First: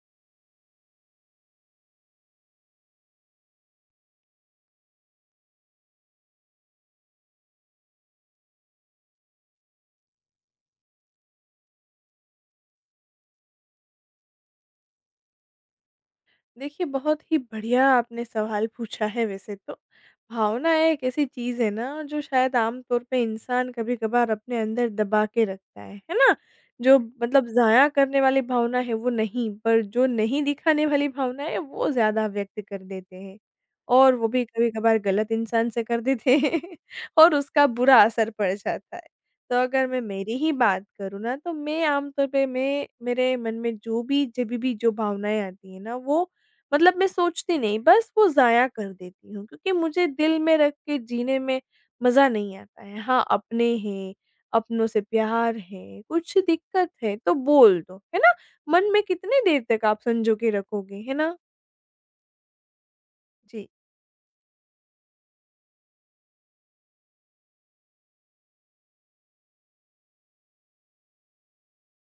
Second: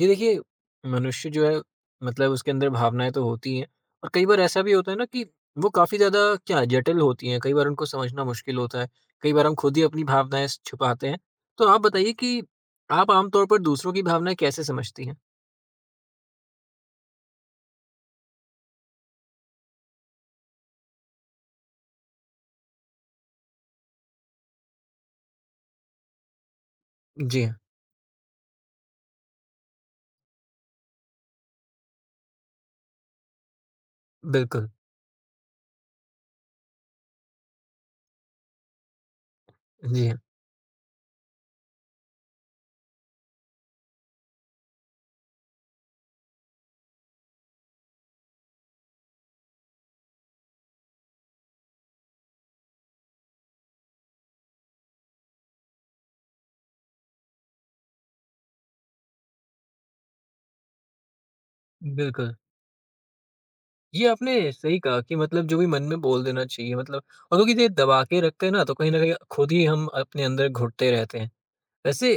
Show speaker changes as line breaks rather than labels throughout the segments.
जी देखिए, मनुष्य जो है मतलब उसके अंदर भावनाएँ तो होती ही हैं। और कई बार ऐसा भी होता है ना कि वो काफ़ी ज़्यादा क्या जटिल होती हैं, कई बार उनको समझना मुश्किल होता है, कई बार हम खुद ही अपनी भावनाएँ स छुपाते हैं। तो आप बताइए कि आप आम तौर पर दूसरों की भावनाएँ कैसे समझती हैं?
देखिए, बहुत ही बढ़िया आपने सवाल पूछा है वैसे तो। भावना एक ऐसी चीज़ है ना जो शायद आम तौर पे इंसान कभी-कभार अपने अंदर दबा के रखता है ना? जो
जी
मतलब
हाँ,
ज़ाया करने वाली भावना है वो नहीं, पर जो नहीं दिखाने वाली भावना है वो ज़्यादा व्यक्त कर देते हैं। और वो भी
बिल्कुल।
कभी-कभार गलत इंसान से कर देते हैं और उसका बुरा असर पड़ जाता है। तो अगर मैं
जी हाँ,
मेरी ही बात करूँ ना तो मैं आम तौर पे मैं मेरे मन में जो भी जभी भी जो भावनाएँ आती हैं ना वो मतलब मैं सोचती नहीं, बस वो ज़ाया कर देती हूँ क्योंकि मुझे दिल में रख के जीने में मज़ा नहीं आता है। हाँ, अपने हैं, अपनों से प्यार है, कुछ दिक्कत है तो बोल दो, है ना? मन में कितनी देर तक आप संजो के रखोगे, है ना?
बिल्कुल।
जी।
ये आपने सही कहा कि मतलब जो भी मन में बोल देना चाहिए मतलब और क्योंकि ये दबा के रखते हैं ना तो कहीं न कहीं खुद ही हम अपने अंदर घुटते रहते हैं। वैसे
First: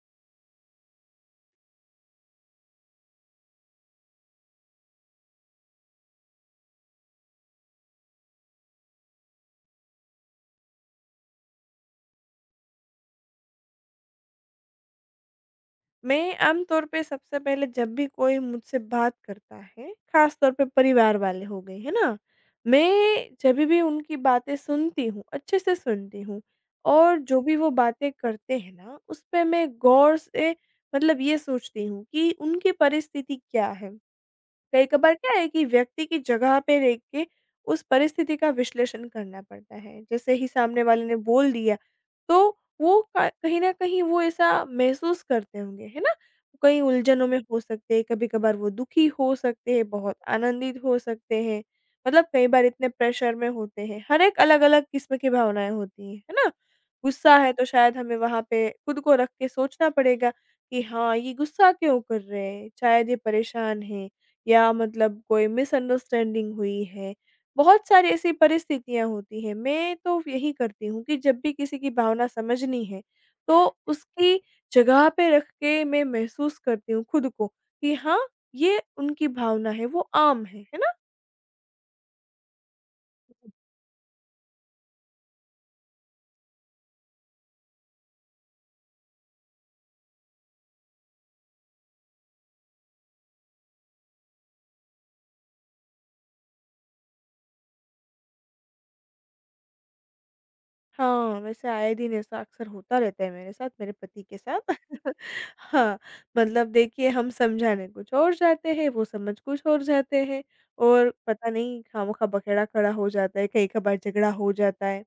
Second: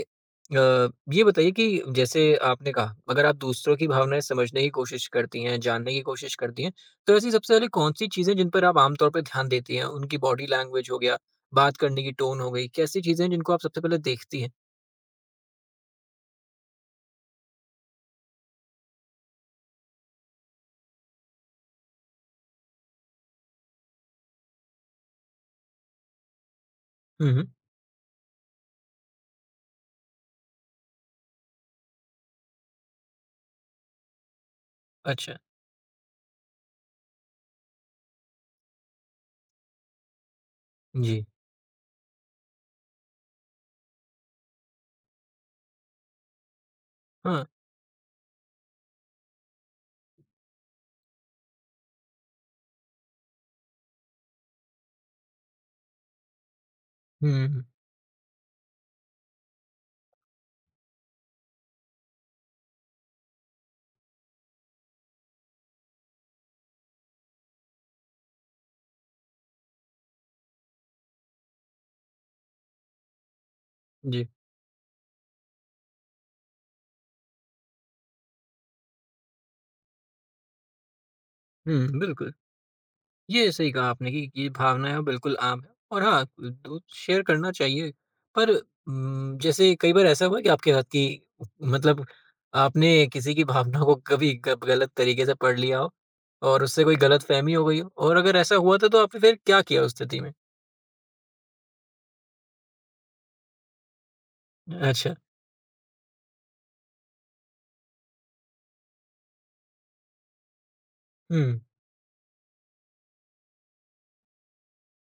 ये बताइए कि जैसे आपने कहा, अगर आप दूसरों की भावनाएँ समझने की कोशिश करती हैं, जानने की कोशिश करती हैं, तो ऐसी सबसे पहले कौन-सी चीज़ें जिन पर आप आम तौर पे ध्यान देती हैं? उनकी बॉडी लैंग्वेज हो गया, बात करने की टोन हो गई, कैसी चीज़ें हैं जिनको आप सबसे पहले देखती हैं?
मैं आमतौर पे सबसे पहले जब भी कोई मुझसे बात करता है, ख़ास तौर पे परिवार वाले हो गए, है ना? मैं जभी भी उनकी बातें सुनती हूँ, अच्छे से सुनती हूँ और
हुँ,
जो
हुँ।
भी वो बातें करते हैं ना, उस पे मैं गौर से मतलब ये सोचती हूँ कि उनकी परिस्थिति क्या है? कई-कभार क्या
अच्छा।
है कि व्यक्ति की जगह पे रह के उस परिस्थिति का विश्लेषण करना पड़ता है। जैसे ही सामने वाले ने
जी।
बोल दिया, तो वो क कहीं न कहीं वो ऐसा महसूस करते होंगे, है ना? कई उलझनों में
हाँ।
हो सकते हैं, कभी-कभार वो दुखी हो सकते हैं, बहुत आनंदित हो सकते हैं। मतलब कई बार इतने प्रेशर में होते हैं। हर एक अलग-अलग किस्म की भावनाएँ होती हैं, है ना?
हुँ,
गुस्सा
हुँ,
है
हुँ।
तो शायद हमें वहाँ पे खुद को रख के सोचना पड़ेगा कि हाँ, ये गुस्सा क्यों कर रहे हैं? शायद ये परेशान हैं। या मतलब कोई मिसअंडरस्टैंडिंग हुई है, बहुत सारी ऐसी परिस्थितियाँ होती हैं। मैं तो यही करती हूँ कि जब भी किसी की भावना समझनी है, तो
जी।
उसकी जगह पे रख के मैं महसूस करती हूँ खुद को कि हाँ, ये उनकी भावना है, वो आम है ना?
हुँ, बिल्कुल। ये सही कहा आपने कि ये भावनाएँ बिल्कुल आम है और हाँ, दो शेयर करना चाहिए। पर जैसे कई बार ऐसा हुआ है कि आपके साथ कि मतलब आपने किसी की भावना को कभी ग गलत तरीके से पढ़ लिया हो और उससे कोई गलतफ़हमी हो गई हो? और अगर ऐसा हुआ था तो आपने फिर क्या किया उस स्थिति में?
हाँ, वैसे आए दिन ऐसा अक्सर होता रहता है मेरे साथ, मेरे पति के साथ।
अच्छा।
हाँ, मतलब देखिए हम समझाने कुछ और जाते हैं, वो समझ कुछ और जाते हैं और पता
हुँ,
नहीं खामोखा बखेड़ा खड़ा हो जाता है, कहीं कभार झगड़ा हो जाता है।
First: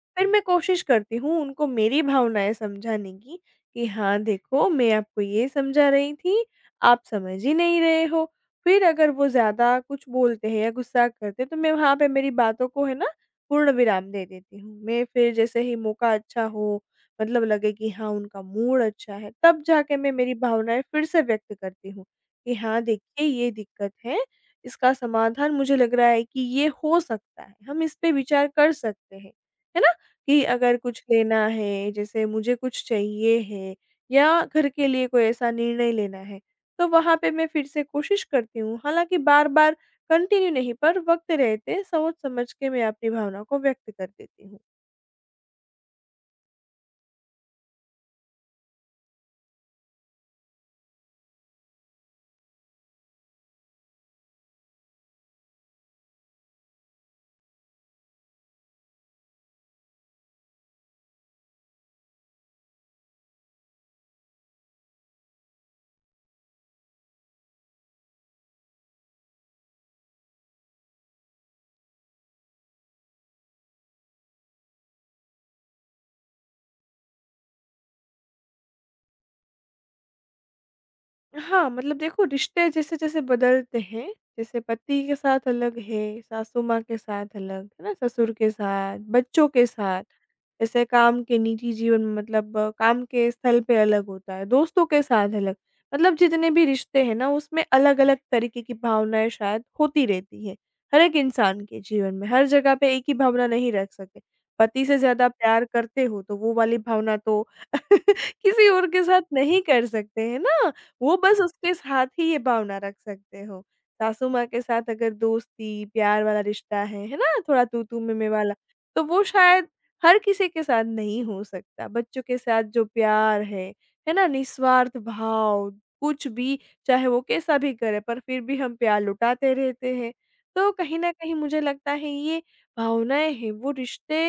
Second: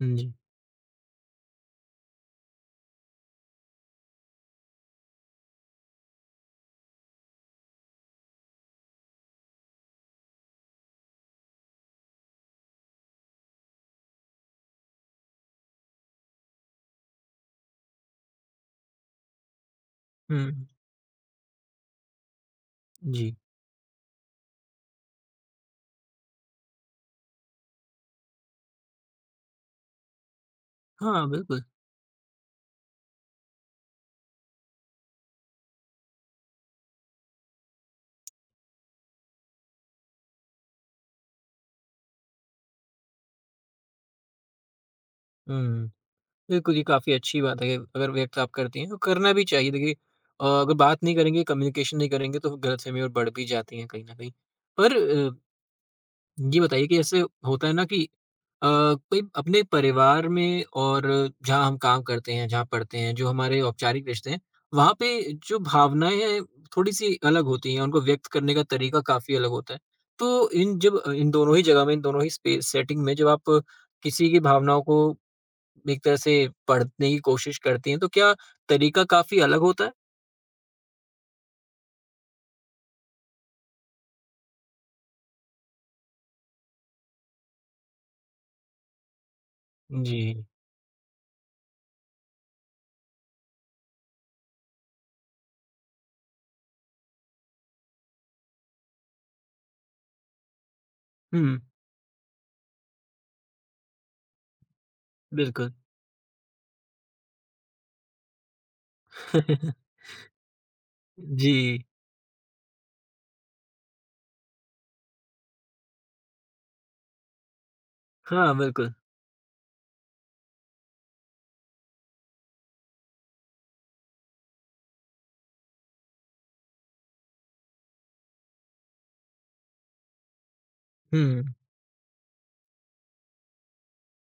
हुँ,
फिर
जी।
मैं कोशिश करती हूँ उनको मेरी भावनाएँ समझाने की, कि हाँ, देखो मैं आपको ये समझा रही थी, आप समझ ही नहीं रहे हो। फिर अगर वो ज़्यादा कुछ बोलते हैं या गुस्सा करते हैं तो मैं वहाँ पे मेरी बातों को है ना पूर्ण विराम दे देती हूँ। मैं फिर जैसे ही मौका अच्छा हो, मतलब लगे कि हाँ, उनका मूड अच्छा है, तब जाके मैं मेरी
हुँ,
भावनाएँ फिर से व्यक्त करती हूँ, कि हाँ, देखिए
जी।
ये दिक्कत है, इसका समाधान मुझे लग रहा है कि ये हो सकता है, हम इस पे विचार कर सकते हैं। है ना? कि अगर कुछ
हाँ,
लेना
बिल्कुल।
है, जैसे मुझे कुछ चाहिए है या घर के लिए कोई ऐसा निर्णय लेना है, तो वहाँ पे मैं फिर से कोशिश करती हूँ। हालाँकि बार-बार कंटिन्यू नहीं पर वक़्त रहते सोच समझ के मैं अपनी भावना को व्यक्त कर देती हूँ।
हुँ। बिल्कुल, ये काफ़ी अच्छी बात है, कि अगर व्यक्त आप करती हैं, तो करना भी चाहिए। देखिए अगर बात नहीं करेंगे, कम्युनिकेशन नहीं करेंगे, तो गलतफ़हमी और बढ़ भी जाती हैं कहीं न कहीं। पर ये बताइए कि ऐसे होता है ना कि कोई अपने परिवार में और जहाँ हम काम करते हैं, जहाँ पढ़ते हैं, जो हमारे औपचारिक रिश्ते हैं, वहाँ पे जो भावनाएँ हैं, थोड़ी-सी अलग होती हैं, उनको व्यक्त करने का तरीका काफ़ी अलग होता है। तो इन दोनों ही जगह में, इन दोनों ही स्पे सेटिंग में जब आप किसी की भावनाओं को एक तरह से पढ़ने की कोशिश करती हैं, तो क्या तरीका काफ़ी अलग होता है?
हाँ, मतलब देखो रिश्ते जैसे-जैसे बदलते हैं, जैसे पति के साथ अलग है, सासू माँ के साथ अलग, है ना? ससुर के साथ, बच्चों के साथ,
जी।
ऐसे काम के निजी जीवन में मतलब काम के स्थल पे अलग होता है, दोस्तों के साथ अलग। मतलब जितने भी रिश्ते हैं ना उसमें अलग-अलग तरीके की भावनाएँ शायद होती रहती है, हर एक
हुँ,
इंसान के जीवन में, हर जगह पे एक ही भावना नहीं रख सकते। पति से ज़्यादा प्यार
बिल्कुल।
करते हो तो वो वाली भावना तो किसी और के साथ नहीं कर सकते, है ना? वो बस
जी।
उसके साथ ही ये भावना रख सकते हो। सासू माँ के साथ अगर दोस्ती, प्यार वाला रिश्ता है ना? थोड़ा तू-तू, मैं-मैं वाला,
हाँ, बिल्कुल।
तो वो शायद हर किसी के साथ नहीं हो सकता। बच्चों के साथ जो प्यार है ना? निस्वार्थ भाव, कुछ भी चाहे वो कैसा भी करे पर फिर भी हम प्यार लुटाते रहते हैं। तो कहीं न कहीं
हुँ,
मुझे लगता है ये भावनाएँ हैं वो रिश्ते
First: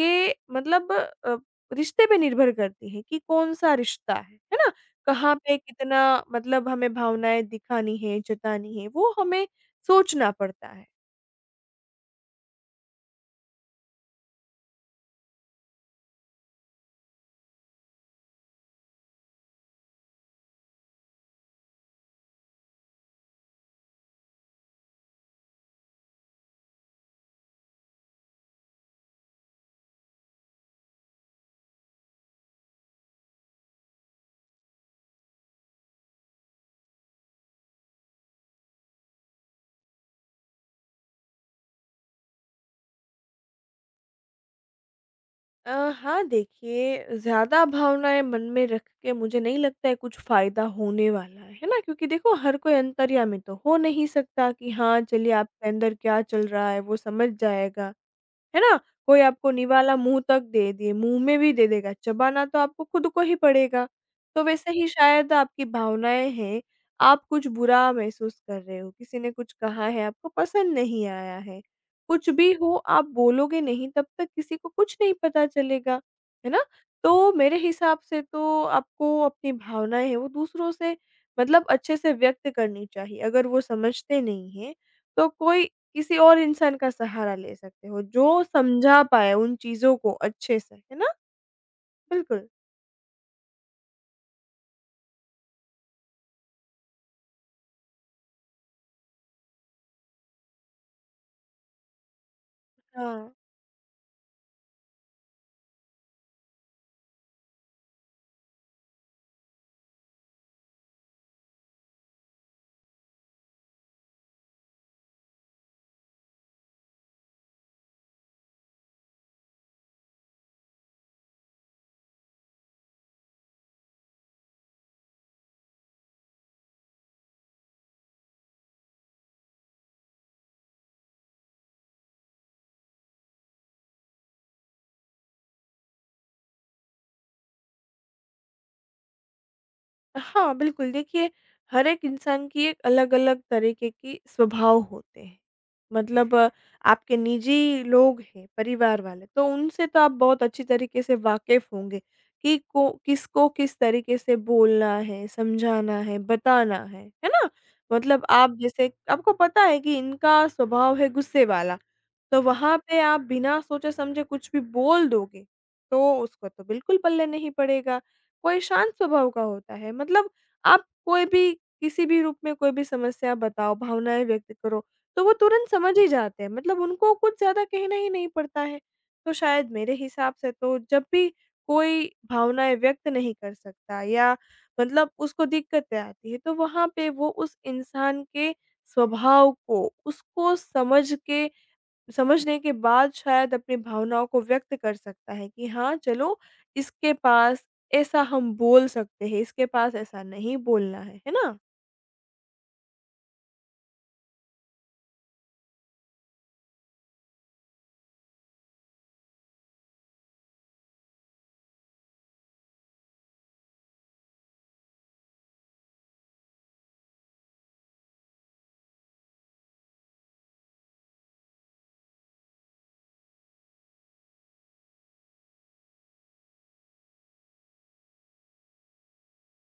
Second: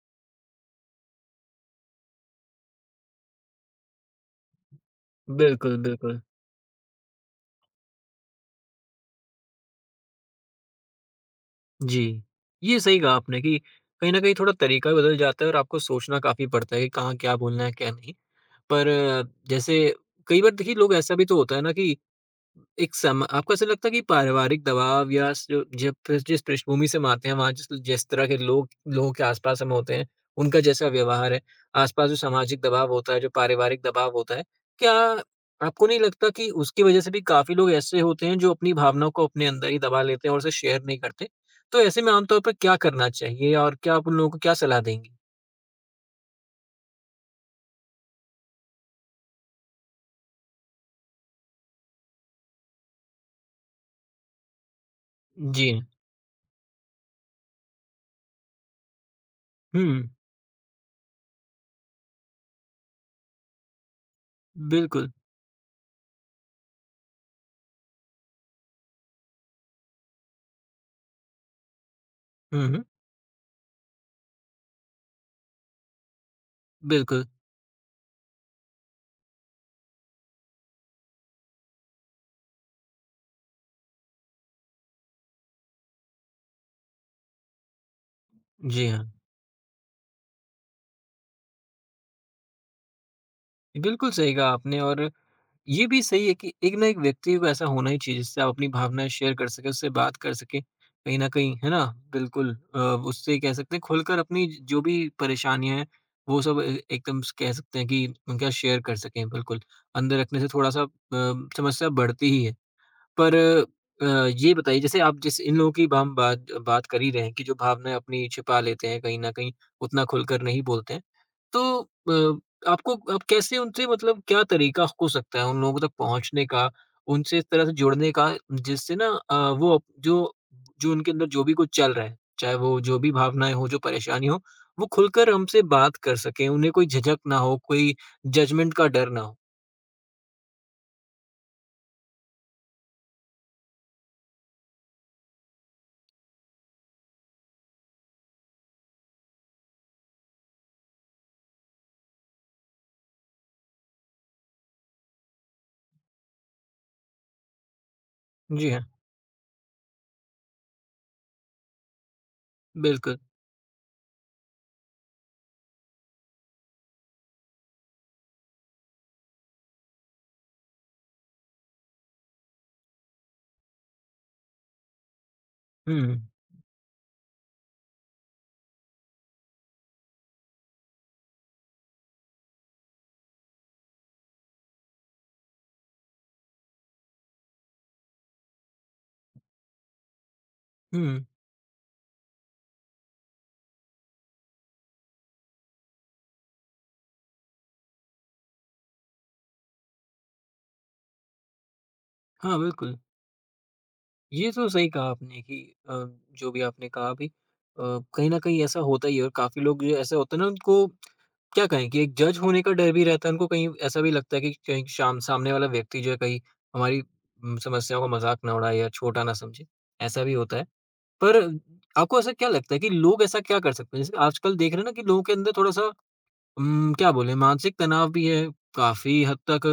के मतलब रिश्ते पे निर्भर करती हैं कि कौन-सा रिश्ता है ना? कहाँ पे कितना
बिल्कुल।
मतलब हमें भावनाएँ दिखानी है, जतानी है, वो हमें सोचना पड़ता है।
जी। ये सही कहा आपने कि कहीं न कहीं थोड़ा तरीका भी बदल जाता है और आपको सोचना काफ़ी पड़ता है कि कहाँ क्या बोलना है, क्या नहीं। पर जैसे कई बार देखिए लोग ऐसा भी तो होता है ना कि एक सम आपको ऐसा लगता है कि पारिवारिक दबाव या स जो जब फिर जिस पृष्ठभूमि से हम आते हैं, वहाँ जिस जिस तरह के लोगों के आस-पास हम होते हैं, उनका जैसा व्यवहार है, आस-पास जो सामाजिक दबाव होता है, जो पारिवारिक दबाव होता है, क्या आपको नहीं लगता कि उसकी वजह से भी काफ़ी लोग ऐसे होते हैं, जो अपनी भावनाओं को अपने अंदर ही दबा लेते हैं और उसे शेयर नहीं करते? तो ऐसे में आम तौर पर क्या करना चाहिए और क्या आप उन लोगों को क्या सलाह देंगी?
अ, हाँ देखिए, ज़्यादा भावनाएँ मन में रख के मुझे नहीं लगता है कुछ फ़ायदा होने वाला है ना? क्योंकि देखो हर कोई अंतर्यामी तो हो नहीं सकता कि हाँ, चलिए आपके
जी।
अंदर क्या चल रहा है वो समझ जाएगा। है ना? कोई आपको निवाला
हुँ,
मुँह तक दे दे, मुँह में भी दे देगा, चबाना तो आपको खुद को ही पड़ेगा। तो वैसे ही
बिल्कुल।
शायद आपकी भावनाएँ हैं, आप कुछ बुरा महसूस कर रहे हो, किसी ने कुछ कहा है, आपको पसंद नहीं आया है। कुछ भी
हुँ,
हो
हुँ,
आप बोलोगे नहीं तब तक किसी को कुछ नहीं पता चलेगा, है ना?
बिल्कुल।
तो मेरे हिसाब से तो आपको अपनी भावनाएँ हैं वो दूसरों से मतलब अच्छे से व्यक्त करनी चाहिए। अगर वो समझते नहीं हैं, तो कोई किसी और इंसान का सहारा ले सकते हो, जो
जी
समझा
हाँ,
पाए उन चीज़ों को अच्छे से, है ना? बिल्कुल।
बिल्कुल सही कहा आपने और ये भी सही है कि एक ना एक व्यक्ति को ऐसा होना ही चाहिए जिससे आप अपनी भावनाएँ शेयर कर सकें, उससे बात कर सकें। कहीं न कहीं, है ना? बिल्कुल
हाँ।
उससे कह सकते हैं खुलकर अपनी जो भी परेशानियाँ हैं, वो सब ए एकदम से कह सकते हैं कि उनके साथ शेयर कर सकें, बिल्कुल। अंदर रखने से थोड़ा-सा समस्या बढ़ती ही है। पर ये बताइए जैसे आप जैसे इन लोगों की हम बात बात कर ही रहे हैं कि जो भावनाएँ अपनी छिपा लेते हैं कहीं न कहीं उतना खुलकर नहीं बोलते हैं। तो आपको आप कैसे उनसे मतलब क्या तरीका हो सकता है उन लोगों तक पहुँचने का, उनसे इस तरह से जुड़ने का जिससे ना वो जो जो उनके अंदर जो भी कुछ चल रहा है, चाहे वो जो भी भावनाएँ हों, जो परेशानी हो, वो खुलकर हमसे बात कर सकें, उन्हें कोई झिझक ना हो, कोई जजमेंट का डर ना हो?
हाँ, बिल्कुल। देखिए, हर एक इंसान की एक अलग-अलग तरीके की स्वभाव होते हैं। मतलब आपके निजी लोग हैं, परिवार वाले, तो उनसे तो आप बहुत अच्छी तरीके से वाकिफ़ होंगे कि को किसको किस तरीके से बोलना है, समझाना है, बताना है ना? मतलब आप
जी हाँ,
जैसे आपको पता है कि इनका स्वभाव है गुस्से वाला, तो वहाँ पे
बिल्कुल।
आप बिना सोचे-समझे कुछ भी बोल दोगे, तो उसको तो बिल्कुल पल्ले नहीं पड़ेगा। कोई शांत स्वभाव का होता है मतलब आप कोई भी किसी भी रूप में कोई भी समस्या बताओ, भावनाएँ व्यक्त करो, तो वो तुरंत समझ
हुँ,
ही
हुँ।
जाते हैं मतलब उनको कुछ ज़्यादा कहना ही नहीं पड़ता है। तो शायद मेरे हिसाब से तो जब भी कोई भावनाएँ व्यक्त नहीं कर सकता या मतलब उसको दिक्कतें आती हैं, तो वहाँ पे वो उस इंसान के स्वभाव को, उसको समझ
हुँ,
के समझने के बाद शायद अपनी भावनाओं को व्यक्त कर सकता है कि हाँ, चलो इसके पास ऐसा हम बोल सकते हैं, इसके पास ऐसा नहीं बोलना है ना?
हाँ, बिल्कुल। ये तो सही कहा आपने कि अ, जो भी आपने कहा अभी कहीं न कहीं ऐसा होता ही है और काफ़ी लोग जो ऐसा होता है ना उनको क्या कहें कि एक जज होने का डर भी रहता है, उनको कहीं ऐसा भी लगता है कि कहीं शाम सामने वाला व्यक्ति जो है कहीं हमारी समस्याओं का मज़ाक ना उड़ाए या छोटा ना समझे, ऐसा भी होता है। पर आपको ऐसा क्या लगता है कि लोग ऐसा क्या कर सकते हैं? जैसे आजकल देख रहे हैं ना कि लोगों के अंदर थोड़ा-सा क्या बोले मानसिक तनाव भी है, काफ़ी हद तक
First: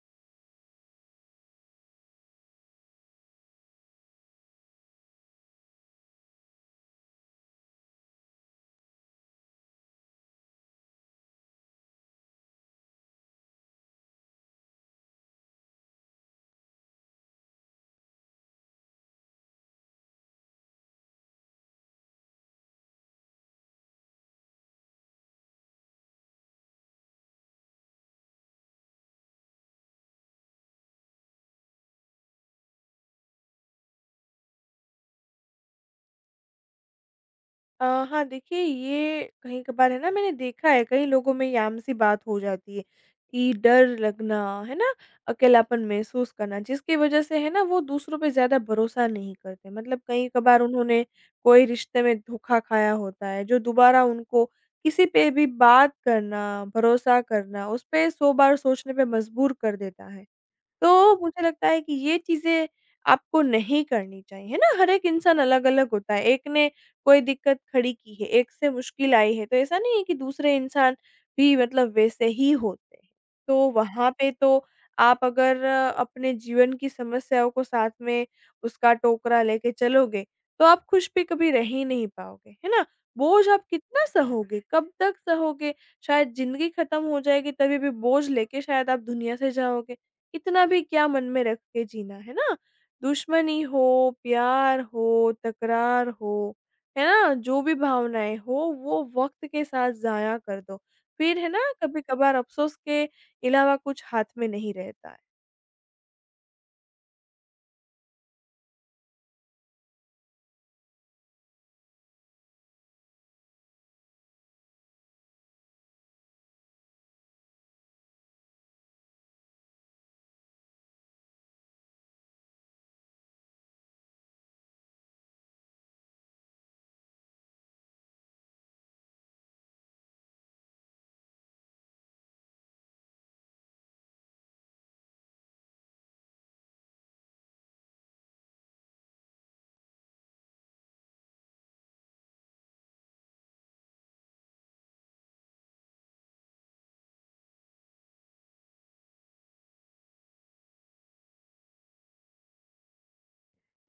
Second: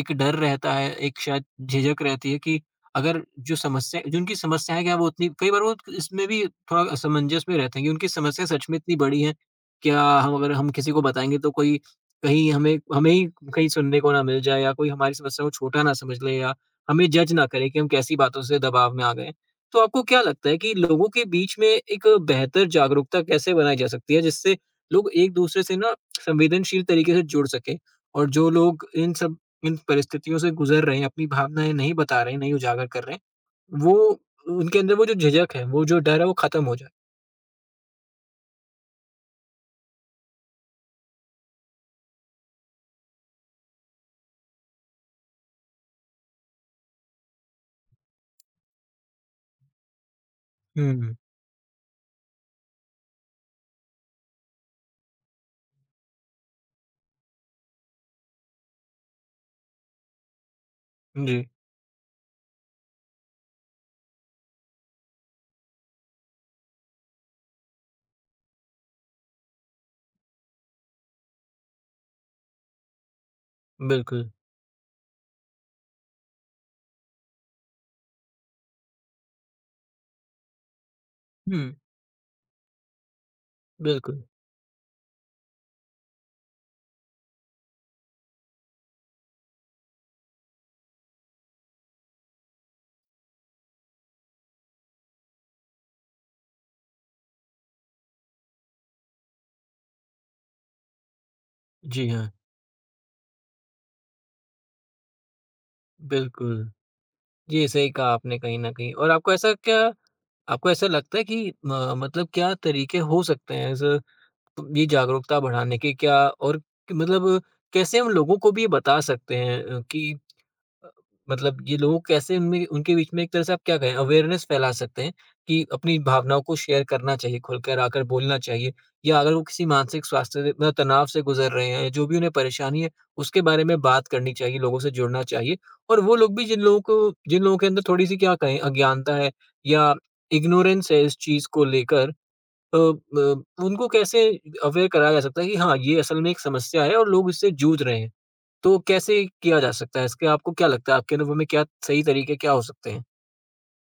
एक डर रहता है, एक शायद झिझक रहती है कि अगर जो उनकी समस्याएँ क्या वो उतनी कई बार वो इसमें भी थोड़ा असमंजस में रहते हैं कि उनकी समस्या सच में इतनी बड़ी है, क्या हम अगर हम किसी को बताएँगे तो कोई कहीं हमें हमें ही कहीं सुनने को ना मिल जाए या कोई हमारी समस्या को छोटा ना समझ ले या हमें जज ना करे कि हम कैसी बातों से दबाव में आ गए। तो आपको क्या लगता है कि लोगों के बीच में एक बेहतर जागरूकता कैसे बनाई जा सकती है जिससे लोग एक-दूसरे से ना संवेदनशील तरीके से जुड़ सके और जो लोग इन परिस्थितियों से गुजर रहे हैं, अपनी भावनाएँ नहीं बता रहे हैं, नहीं उजागर कर रहे हैं, वो उनके अंदर वो जो झिझक है, वो जो डर है, वो ख़त्म हो जाए।
हाँ, देखिए ये कहीं कभार है ना मैंने देखा है कई लोगों में ये आम-सी बात हो जाती है कि डर लगना, है ना? अकेलापन महसूस करना जिसकी वज़ह से है ना वो दूसरों पे ज़्यादा भरोसा नहीं करते। मतलब कहीं कभार उन्होंने
हुँ।
कोई रिश्ते में धोखा खाया होता है जो दोबारा उनको किसी पे भी बात करना, भरोसा करना, उस पे 100 बार सोचने पे मजबूर कर देता है। तो मुझे
जी,
लगता है कि ये चीज़ें आपको नहीं करनी चाहिए, है ना? हर एक इंसान अलग-अलग होता है, एक ने कोई दिक्कत खड़ी की है, एक से मुश्किल आई है, तो ऐसा नहीं है कि दूसरे इंसान भी मतलब वैसे ही होते हैं। तो वहाँ
बिल्कुल।
पे तो आप अगर अपने जीवन की समस्याओं को साथ में उसका टोकरा लेके चलोगे, तो आप खुश भी कभी रह
हुँ,
ही नहीं पाओगे, है ना? बोझ आप कितना
बिल्कुल।
सहोगे, कब तक सहोगे? शायद ज़िंदगी खत्म हो जाएगी तभी भी बोझ लेके शायद आप दुनिया से जाओगे। इतना भी क्या मन में रख के जीना, है ना? दुश्मनी हो, प्यार हो, तकरार हो, है ना? जो भी भावनाएँ हो वो वक़्त के साथ ज़ाया कर दो। फिर है ना
जी हाँ,
कभी-कभार अफ़सोस के अलावा कुछ हाथ में नहीं रहता।
बिल्कुल। जी, सही कहा आपने कहीं न कहीं और आपको ऐसा लगता है कि म मतलब क्या तरीके हो सकते हैं ऐसे ये जागरूकता बढ़ाने के क्या और मतलब कैसे हम लोगों को भी ये बता सकते हैं कि अ, मतलब ये लोग कैसे उनमें उनके बीच में एक तरह से आप क्या कहें अवेयरनेस फैला सकते हैं कि अपनी भावनाओं को शेयर करना चाहिए, खुलकर आकर बोलना चाहिए या अगर वो किसी मतलब तनाव से गुज़र रहे हैं, जो भी उन्हें परेशानी है, उसके बारे में बात करनी चाहिए, लोगों से जुड़ना चाहिए और वो लोग भी जिन लोगों के अंदर थोड़ी-सी क्या कहें अज्ञानता है या इग्नोरेंस है इस चीज़ को लेकर अ, ब उनको कैसे अवेयर कराया जा सकता है कि हाँ, ये असल में एक समस्या है और लोग इससे जूझ रहे हैं। तो कैसे किया जा सकता है? इसके आपको क्या लगता है आपके अनुभव में क्या सही तरीके क्या हो सकते हैं?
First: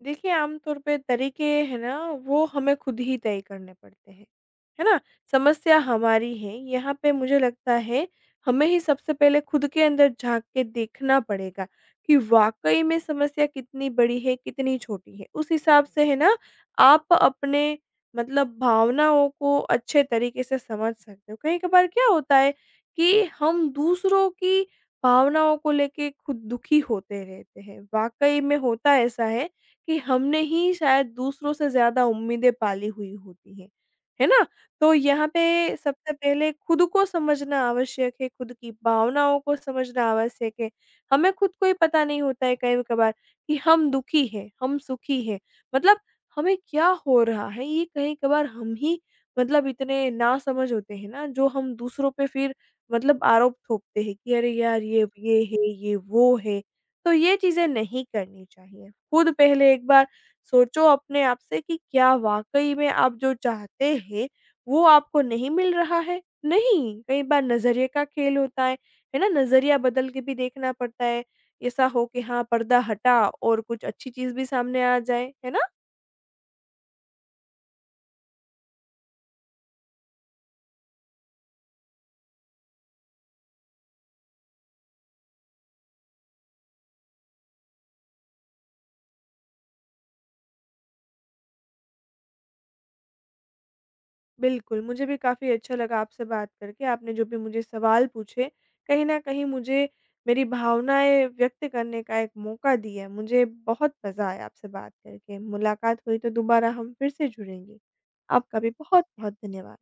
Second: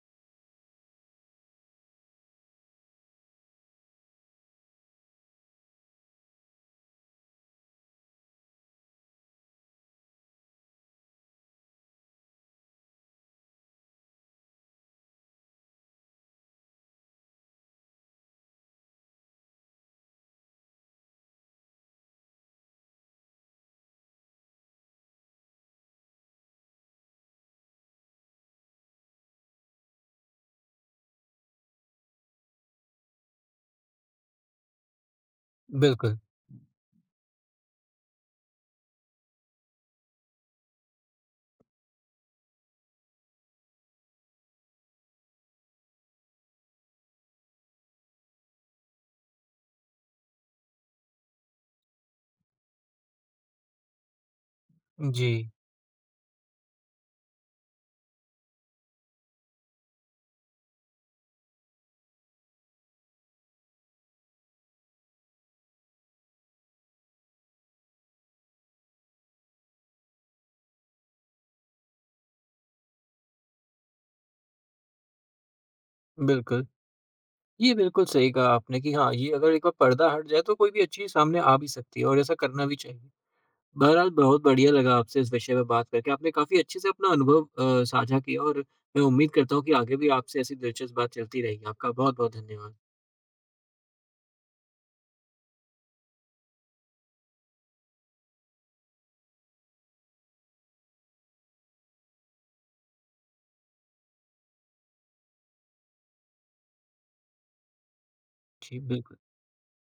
देखिए, आमतौर पे तरीके हैं ना, वो हमें खुद ही तय करने पड़ते हैं, है ना? समस्या हमारी है, यहाँ पे मुझे लगता है हमें ही सबसे पहले खुद के अंदर झाँक के देखना पड़ेगा कि वाक़ई में समस्या कितनी बड़ी है, कितनी छोटी है। उस हिसाब से है ना, आप अपने मतलब भावनाओं को अच्छे तरीके से समझ सकते हो। कहीं-कभार क्या होता है कि हम दूसरों की भावनाओं को लेके खुद दुखी होते रहते हैं, वाक़ई में होता ऐसा है कि हमने ही शायद दूसरों से ज़्यादा उम्मीदें पाली हुई होती हैं, है ना? तो यहाँ पे सबसे
बिल्कुल।
पहले खुद को समझना आवश्यक है, खुद की भावनाओं को समझना आवश्यक है। हमें खुद को ही पता नहीं होता है कई-कभार कि हम दुखी हैं, हम सुखी हैं, मतलब हमें क्या हो रहा है ये कई-कभार हम ही मतलब इतने नासमझ होते हैं ना, जो हम दूसरों पे फिर मतलब आरोप थोपते हैं कि अरे यार! ये
जी,
है, ये वो है। तो ये चीज़ें नहीं करनी चाहिए। खुद पहले एक बार सोचो अपने आप से कि क्या वाक़ई में आप जो चाहते हैं, वो आपको नहीं मिल रहा है? नहीं, कई बार नज़रिए का खेल होता है ना? नज़रिया बदल के भी देखना पड़ता है। ऐसा हो कि हाँ, पर्दा हटा और कुछ अच्छी चीज़ भी सामने आ जाए, है ना?
बिल्कुल। ये बिल्कुल सही कहा आपने कि हाँ, ये अगर एक बार पर्दा हट जाए तो कोई भी अच्छी चीज़ सामने आ भी सकती है और ऐसा करना भी चाहिए। बहरहाल बहुत बढ़िया लगा आपसे इस विषय पे बात करके। आपने काफ़ी अच्छे से अपना अनुभव साझा किया और मैं उम्मीद करता हूँ कि आगे भी आपसे ऐसी दिलचस्प बात चलती रहेगी। आपका बहुत-बहुत धन्यवाद।
बिल्कुल, मुझे भी काफ़ी अच्छा लगा आपसे बात करके। आपने जो भी मुझे सवाल पूछे, कहीं न कहीं मुझे मेरी भावनाएँ व्यक्त करने का एक मौका दिया। मुझे बहुत मज़ा आया आपसे बात करके। मुलाकात हुई तो दोबारा हम फिर से जुड़ेंगे। आपका भी
जी, बिल्कुल।
बहुत-बहुत धन्यवाद।